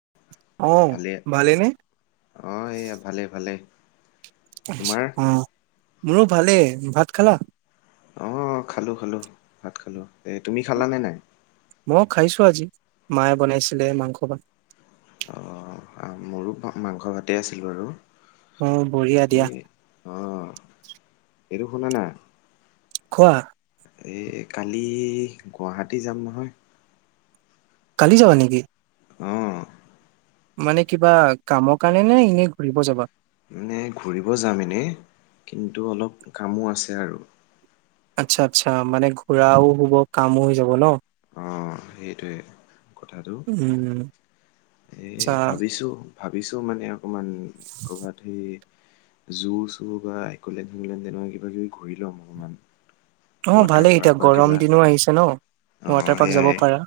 [unintelligible] ভালে ভালেনে অ এইয়া ভালে ভালে তোমাৰ? আহ মোৰো ভালে ভাত খালা অ খালো খালো ভাত খালো এ তুমি খালা নে নাই মই খাইছো আজি মায়ে বনাইছিলে মাংস পাত অঁ মোৰো মাংসভাতেই আছিলোঁ আৰু অ বঢ়িয়া দিয়া অ', এইটো শুনা না খোৱা এই কালি গুৱাহাটী যাম নহয় কালি যাবা নেকি অঁ মানে কিবা কামৰ কাৰণে নে এনেই ঘূৰিব যাবা মানে ঘূৰিব যাম এনেই কিন্তু অলপ কামো আছে আৰু আচ্ছা আচ্ছা মানে ঘোৰাও হব কামো হৈ যাব ন অ সেইটোৱে কথাটো উম এ আচ্ছা ভাবিছো ভাবিছোঁ মানে অকণমন ক'ৰবাত সেই জোৰ-চোৰ বা এক'লেণ্ড [unintelligible] তেনেকুৱা কিবা কিবি ঘূৰি লম অকমান। অ', ভালেই এতিয়া গৰম দিনো আহিছে ন! ৱাটাৰ অ', পাৰ্ক যাব সেইয়াই। পাৰা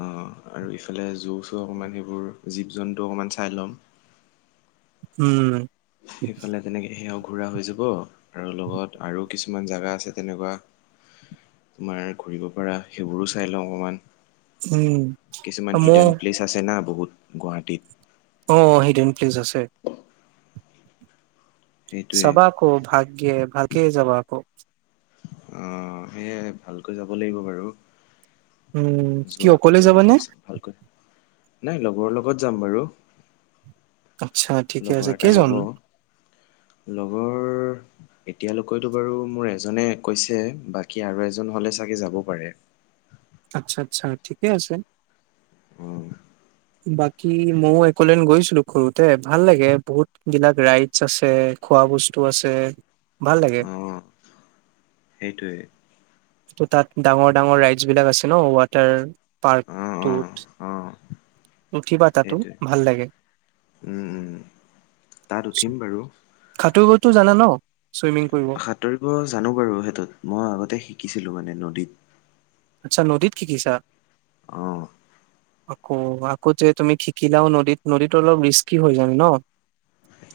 অ', আৰু ইফালে জু-চু অকমান সেইবোৰ জীৱ জন্তু অকণমান চাই ল'ম। উম। সেইফালে তেনেকে সেয়াও ঘূৰা হৈ যাব। আৰু লগত আৰু কিছুমান জাগা আছে তেনেকুৱা। তোমাৰ ঘুৰিব পাৰা, সেইবোৰো চাই লওঁ অকণমান। উম কিছুমান মই হিডেন প্লেচ আছে না, বহুত। গুৱাহাটীত। অ', সেইটো। প্লেজ আছে। সেইটোৱে চাবা আকৌ ভাগ্যে ভাগ কেলে যাবা আক'? অহ, সেয়াই ভালকৈ যাব লাগিব বাৰু। উম কি অকলে যোৱাটোতো সেইটো যাবানে ভালকৈ নাই লগৰৰ লগত লগত যাম বাৰু। আচ্ছা ঠিকে লগৰ আছে এটা যাব, কেইজন লগৰ এতিয়ালৈকেতো বাৰু মোৰ এজনে কৈছে বাকী আৰু এজন হ'লে চাগে যাব পাৰে। আচ্ছা, আচ্ছা ঠিকেই আছে। অ'। বাকী ময়ো এক'লেন গৈছিলো সৰুতে ভাল লাগে বহুত বিলাক ৰাইডছ আছে খোৱা বস্তু আছে ভাল লাগে। অ', সেইটোৱে। ত' তাত ডাঙৰ ডাঙৰ ৰাইডছ বিলাক আছে ন' ৱাটাৰ অ', অ', পাৰ্কটোত। অ', উঠিবা তাতো সেইটোৱে। ভাল লাগে। উম, উম, তাত উঠিম বাৰু। টো জানা ন'? চুইমিং কৰিব সাঁতুৰিব জানো বাৰু সেইটোত মই আগতে শিকিছিলো মানে নদীত। আচ্ছা নদীত শিকিচা? অ'। আকৌ আকৌ যে তুমি শিকিলাও নদীত নদীতো অলপ ৰিস্কি হৈ যায় ন'।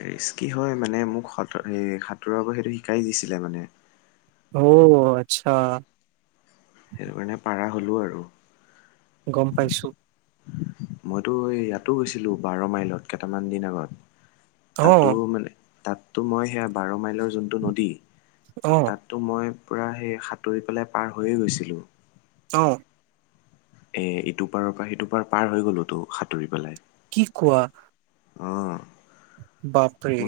ৰিস্কি হয় মানে মোক সত সাঁতোৰা বাৰু সেইটো শিকাই দিছিলে মানে। অ', আচ্ছা। সেইটো কাৰণে পাৰা হ'লোঁ আৰু। গম পাইছো। মইতো এই ইয়াতো গৈছিলো বাৰ মাইলত কেইটামান দিন আগত। তাতো অ' মানে তাততো মই সেয়া বাৰ মাইলৰ জোনটো নদী অ' তাততো মই পূৰা সেই সাঁতুৰি পেলাই পাৰ হৈয়ে গৈছিলোঁ। অ এ ইটো পাৰৰ পৰা সিটো পাৰ পাৰ হৈ গলো তো সাঁতুৰি পেলাই। কি কোৱা। অঁ বাপৰে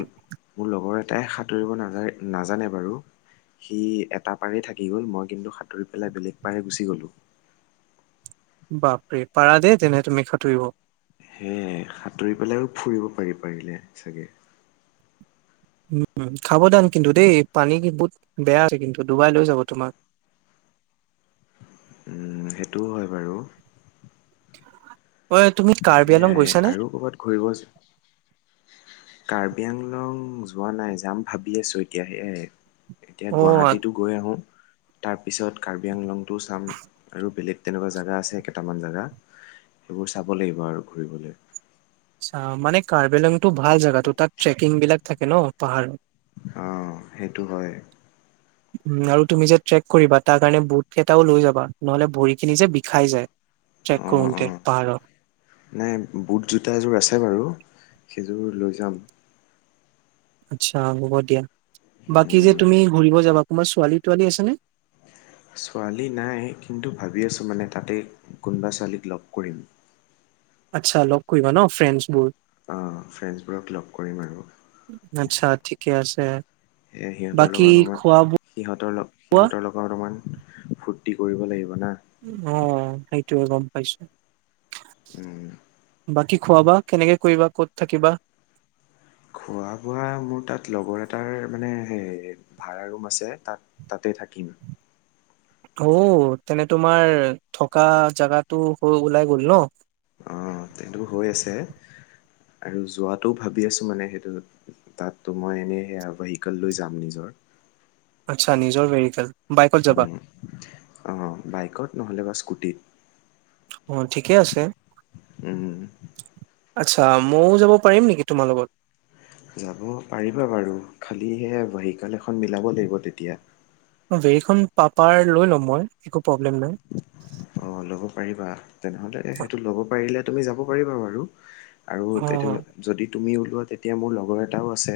লগৰ এটাই সাঁতুৰিব ন নাজানে বাৰু সি এটা পাৰেই থাকি গ'ল মই কিন্তু সাঁতুৰি পেলাই বেলেগ পাৰে গুচি গ'লোঁ বাপৰে পাৰা দে তেনেহ তুমি সাতুৰিব সেয় সাঁতুৰি পেলাই আৰু ফুৰিব পাৰি পাৰিলে চাগে উম খাব দান কিন্তু দেই পানী বহুত বেয়া আছে কিন্তু ডুবাই লৈ যাব তোমাক উম সেইটোও হয় বাৰু [unintelligible] ঐ তুমি কাৰ্বি আলং সেয়াই গৈছানে আৰু ক'ৰবাত ঘূৰিব কাৰ্বি আংলং যোৱা নাই যাম ভাবি আছোঁ এতিয়া সেইয়াই এতিয়া অ গুৱাহাটীতো গৈ আহো তাৰ পিছত কাৰ্বি আংলংতটো চাম আৰু বেলেগ তেনেকুৱা জেগা আছে কেইটামান জেগা সেইবোৰ চ চাব লাগিব আৰু ঘূৰিবলৈ আচ্ছা মানে কাৰ্বি-আংলং টো ভাল জেগা‌তো তাত ট্ৰেকিং বিলাক থাকে ন পাহাৰ অ সেইটো হয়। উ আৰু তুমি যে ট্ৰেক কৰিবা তাৰ কাৰণে বুট কেইটাও লৈ যাবা নহলে ভৰি খিনি যে বিষাই যায়। ট্ৰেক অঁ কৰোতে অঁ পাহাৰত নাই বুট জোতা এযোৰ আছে বাৰু সেইযোৰ লৈ যাম। আচ্ছা হ'ব দিয়া বাকী যে উম তুমি ঘুৰিব যাবা তোমাৰ ছোৱালী তোৱালী আছেনেে ছোৱালী নাই কিন্তু ভাবি আছোঁ মানে তাতেই কোনোবা ছোৱালীক লগ কৰিম। আচ্ছা লগ কৰিবা ন ফ্ৰেণ্ডছ বোৰ অ ফ্ৰেণ্ডছবোৰক লগ কৰিম আৰু আচ্ছা ঠিকে আছে। স সিহঁতৰ বাকী লগত অলমান খোৱা সিহঁতৰ লগ বোৱা সিহঁতৰ লগত অলমান ফূৰ্তি কৰিব লাগিব। না অ সেইটো হয় গ পাইছোঁ উম খোৱাবা কেনেকে কৰিবা ক'ত থাকিবা? খোৱা বোৱা মোৰ তাত লগৰ এটাৰ মানে সেই ভাড়া ৰুম আছে তাত তাতে থাকিম অ তেনে তোমাৰ থকা জাগাটো হৈ ওলাই গ'ল ন। অ সেইটো হৈ আছে আৰু যোৱাটোও ভাবি আছো মানে সেইটো তাতো মই এনেই সেয়া ভেহিকেল লৈ যাম নিজৰ আচ্ছা নিজৰ ভেহিকেল বাইকত উ যাবা অ বাইকত নহ'লে বা স্কুটিত অ ঠিকেই আছে উম আচ্ছা ময়ও যাব পাৰিম নেকি তোমাৰ লগত যাব পাৰিবা বাৰু খালিহে ভেহিকেল এখন মিলাব লাগিব তেতিয়া ভেৰিখন পাপাৰ লৈ ল'ম মই একো প্ৰব্লেম নাই অ', ল'ব পাৰিবা। তেনেহলে সেইটো ল'ব পাৰিলে, তুমি যাব পাৰিবা বাৰু আৰু অ তেতিয়াবা যদি তুমিও উ ত তেতিয়া মোৰ লগৰ এটাও আছে।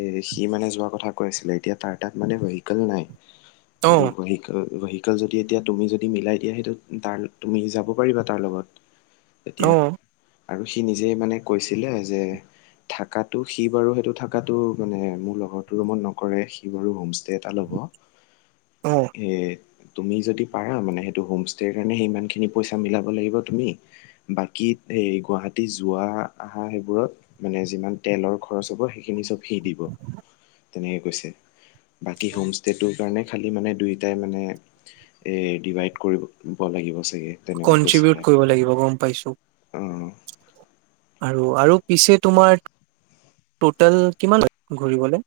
এ সি মানে যোৱা কথা কৈ আছিলে। এতিয়া তাৰ তাত মানে ভেহিকেল নাই। অ এইটো ভিহিকেল ভেহিকেল যদি এতিয়া তুমি যদি মিলাই দিয়া। সেইটো তাৰ-তুমি যাব পাৰিবা তাৰ লগত তেতিয়া। অ আৰু সি নিজেই মানে কৈছিলে। যে থাকাটো সি বাৰু সেইটো থাকাটো মানে মোৰ লগৰটো ৰুমত নকৰে। সি বাৰু হোমষ্টে এটা ল'ব। অ এ তুমি যদি পাৰা মানে সেইটো হোমষ্টেৰ কাৰণে সেই সিমানখিনি পইচা মিলাব লাগিব তুমি। বাকী এই গুৱাহাটী যোৱা-আহা সেইবোৰত মানে যিমান তেলৰ খৰচ হ'ব সেইখিনি চব সি দিব। তেনেকে কৈছে। বাকী হোমষ্টেটো এইকাৰণে খালী মানে দুয়োটাই মানে এ এ ডিভাইড কৰি-ব লাগিব চা কন্ট্ৰিবিউট কৰিব লাগিব গম পাইছোঁ। অঁ আৰু-আৰু পিছে তোমাৰ টোটেল কিমান [unintelligible] ঘূৰিবলে।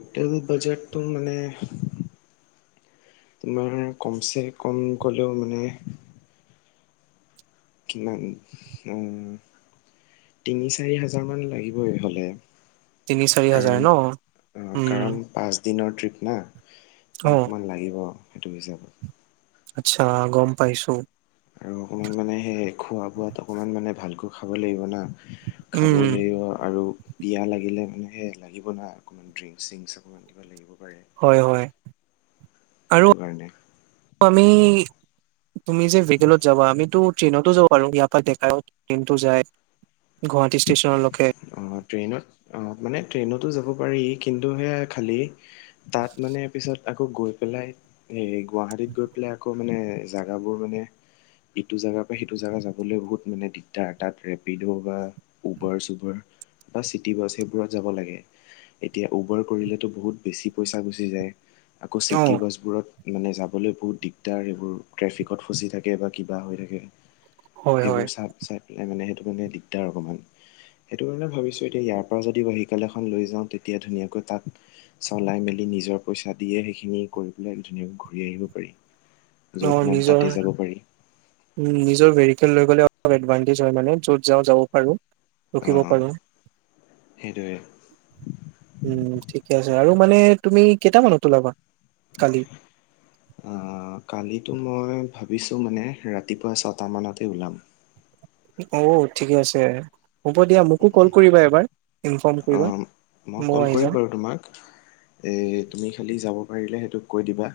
এজে বাজেটটো মানে তোমাৰ কমচে-কম গলেও মানে কিমান অ, তিনি-চাৰি হাজাৰ মান লাগিবই হ'লে। তিনি চাৰি হাজাৰ কাৰণ ন অ', উম কাৰণ পাঁচ দিনৰ ট্ৰিপ না ত অ অকমান লাগিব। সেইটো হিচাপত। আচ্ছা গম পাইছোঁ। আৰু অকমান, মানে সেই খোৱা-বোৱাত অকমান, মানে ভালকৈ খাব লাগিব না। খাব উম লাগিব আৰু পিয়াহ লাগিলে, মানে সেহ লাগিব না অকমান ড্ৰিংকচ-চিংকস অকমান কিবা লাগিব। পাৰে হয়, হয় আৰু সেইটো কাৰণে আমি তুমি যে ভিহিকেলত যাবা। আমিতো ট্ৰেইনতো যাব পাৰু ইয়াৰ পৰা ডেকাও ট্ৰেইনতো যায়, গুৱাহাটী ষ্টেচনলৈকে। অ', ট্ৰেইনত অ', মানে ট্ৰেইনতো যাব পাৰি। কিন্তু সেয়া খালী তাত মানে পিছত আকৌ গৈ পেলাই। এই গুৱাহাটীত গৈ পেলাই, আকৌ মানে জাগাবোৰ মানে ইটো জেগাৰ পৰা সিটো জেগা যাবলৈ বহুত, মানে দিগদাৰ তাত ৰেপিডো বা উবাৰ-চুবাৰ বা চিটি বাছ সেইবোৰত যাব লাগে। এতিয়া উবাৰ কৰিলেটো বহুত বেছি পইচা গুচি যায়। আকৌ অ চিটি বাছবোৰত মানে, যাবলৈ বহুত দিগদাৰ সেইবোৰ, ট্ৰেফিকত ফচি থাকে বা কিবা হৈ থাকে। হয় হয় সেইবোৰ চাব-চাই পেলাই মানে, সে টো, মানে দিগদাৰ অকণমান। সেইটো কাৰণে ভাবিছোঁ, এতিয়া ইয়াৰ পৰা যদি ভিহিকেল এখন লৈ যাওঁ, তেতিয়া ধুনীয়াকৈ তাত চলাই মেলি নিজৰ পইচা দিয়ে, সেইখিনি কৰি পেলাই ধুনীয়াকৈ ঘূৰি আহিব পাৰি। অ যত মন নিজৰ তাতেই যাব পাৰি। নিজৰ ভেৰিকেল লৈ গ'লে অলপ এডভানটেজ হয় মানে, য'ত যাওঁ যাব পাৰো। ৰখিব অ' পাৰোঁ, সেইটোৱে। উম ঠিকে আছে। আৰু মানে তুমি কেইটামানত ওলাবা? কালি অহ কালিতো মই ভাবিছোঁ মানে ৰাতিপুৱা ছটামানতে ওলাম। অউ ঠিকে আছে। হ'ব দিয়া মোকো কল কৰিবা এবাৰ ইনফৰ্ম কৰিবা উমম, অ মই ময়ো কল আহি যাম কৰিম বাৰু তোমাক। এই তুমি খালি যাব পাৰিলেহে তোক কৈ দিবা।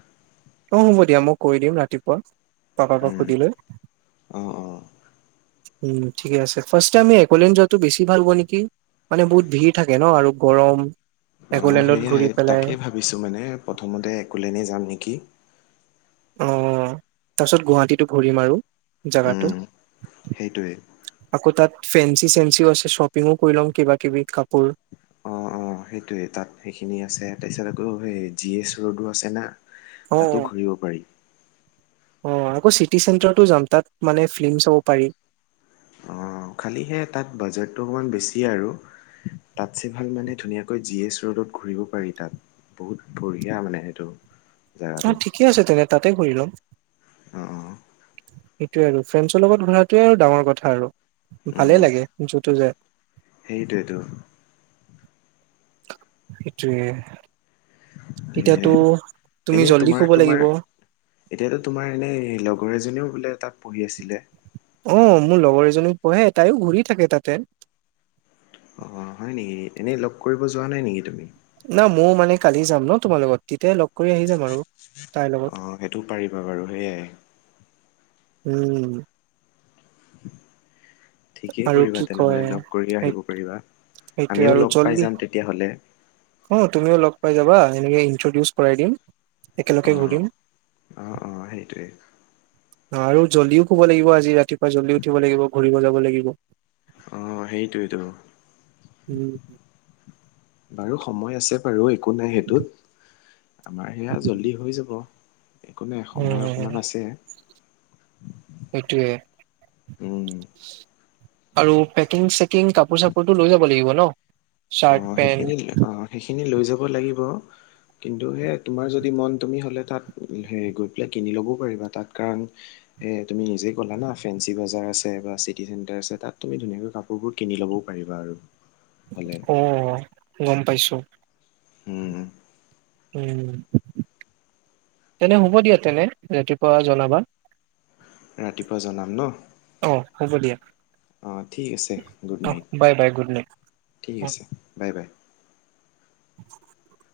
অ হ'ব দিয়া মই কৰি দিম ৰাতিপুৱা। পাপা পা উম সুধিলৈ। অ অ উম ঠিকে আছে। ফাৰ্ষ্ট টাইম আমি একোলিয়েন যোৱাটো বেছি ভাল হ'ব নেকি, মানে বহুত ভিৰ থাকে ন' আৰু গৰম অ একলেণ্ডত ঘূৰি সেয়াই পেলাই তাকে ভাবিছোঁ মানে প্ৰথমতে একোলেনে যাম নেকি। অ তাৰপিছত গুৱাহাটীতো ঘূৰিম আৰু। জাগাটো, উম সেইটোৱে আকৌ তাত ফ্ৰেঞ্চি চেঞ্চিও আছে শ্বপিঙো কৰি ল'ম কিবা কিবি কাপোৰ। অ অ সেইটোৱে তাত সেইখিনি আছে। তাৰপিছত আকৌ সেই জি এচ ৰোডো আছে না। অ' তাতো অ' ঘূৰিব পাৰি। অ আকৌ চিটি চেণ্টাৰটো যাম তাত মানে ফিল্ম চাব পাৰি। অঁ খালিহে তাত বাজেটটো অকণমান বেছি আৰু, তাতছে ভাল মানে ধুনীয়াকৈ জি এছ ৰ'ডত ঘূৰিব পাৰি তাত, বহুত বঢ়িয়া মানে সেইটো অ জেগাটো ঠিকে আছে তেনে তাতে কৰি লম। অঁ অ। সেইটোৱে আৰু ফ্ৰেণ্ডছৰ লগত ঘূৰাটোৱে আৰু ডাঙৰ কথা আৰু। উম ভালেই লাগে যটো যায়। সেইটোৱেতো সেইটোৱে। এ এনেই জল্দি শুব তোমাৰ লাগিব তোমাৰ এতিয়াতো তোমাৰ এনেই লগৰ এজনীও বোলে তাত পঢ়ি আছিলে। অঁ মোৰ লগৰ এজনীও পঢ়ে তাইও ঘূৰি থাকে তাতে। অঁ হয় নেকি? এনেই লগ কৰিব যোৱা নাই নেকি তুমি? না ময়ো মানে কালি যাম ন তোমাৰ লগত তেতিয়াই লগ কৰি আহি যাম আৰু। তাইৰ লগত অঁ সেইটো পাৰিবা বাৰু সেইয়াই। উম। ঠিকেই আৰু কৰিবা কি তেনেহ'লে কয় লগ কৰি আহিব সেই- পাৰিবা সেইটোৱে আমিও আৰু লগ পাই জল্দি যাম তেতিয়াহ'লে। অ', তুমিও লগ পাই যাবা এনেকে ইনট্ৰডিউচ কৰাই দিম, একেলগে ঘূৰিম। অহ, অ', সেইটোৱেই। আৰু জল্দিও খব লাগিব আজি ৰাতিপুৱা জলিও উঠিব লাগিব ঘূৰিব যাব লাগিব। অহ, সেইটোৱেইটো। উম বাৰু সময় আছে বাৰু একো নাই সেইটোত আমাৰ সেয়া জল্দি হৈ যাব। একো নাই সময় অকণমান আছে। সেইটোৱে। উম। আৰু পেকিং চে কাপোৰ চাপোৰটো লৈ যাব লাগিব। হেল্ল'। অ', সেইখিনি অ', সেইখিনি লৈ যাব লাগিব। কিন্তু সেই তোমাৰ যদি মন তুমি হ'লে তাত হে গৈ পেলাই কিনি ল'বও পাৰিবা তাত কাৰণ তুমি নিজে ক'লা না ফেঞ্চি বজাৰ আছে বা চিটি চেণ্টাৰ আছোত তুমি ধুনীয়া কাপোৰবোৰ কিনি ল'বও পাৰিবা আৰু। হ'লে অ'। গম পাইছো। হম। উম, তেনে হ'ব দিয়া তেনে ৰাতিপুৱা জনাবা। ৰাতিপুৱা জনাম ন' অ হ'ব দিয়া অ', ঠিক আছে, গুড অ night, bye bye good night ঠিক অ আছে, বাই, বাই। [inaudible]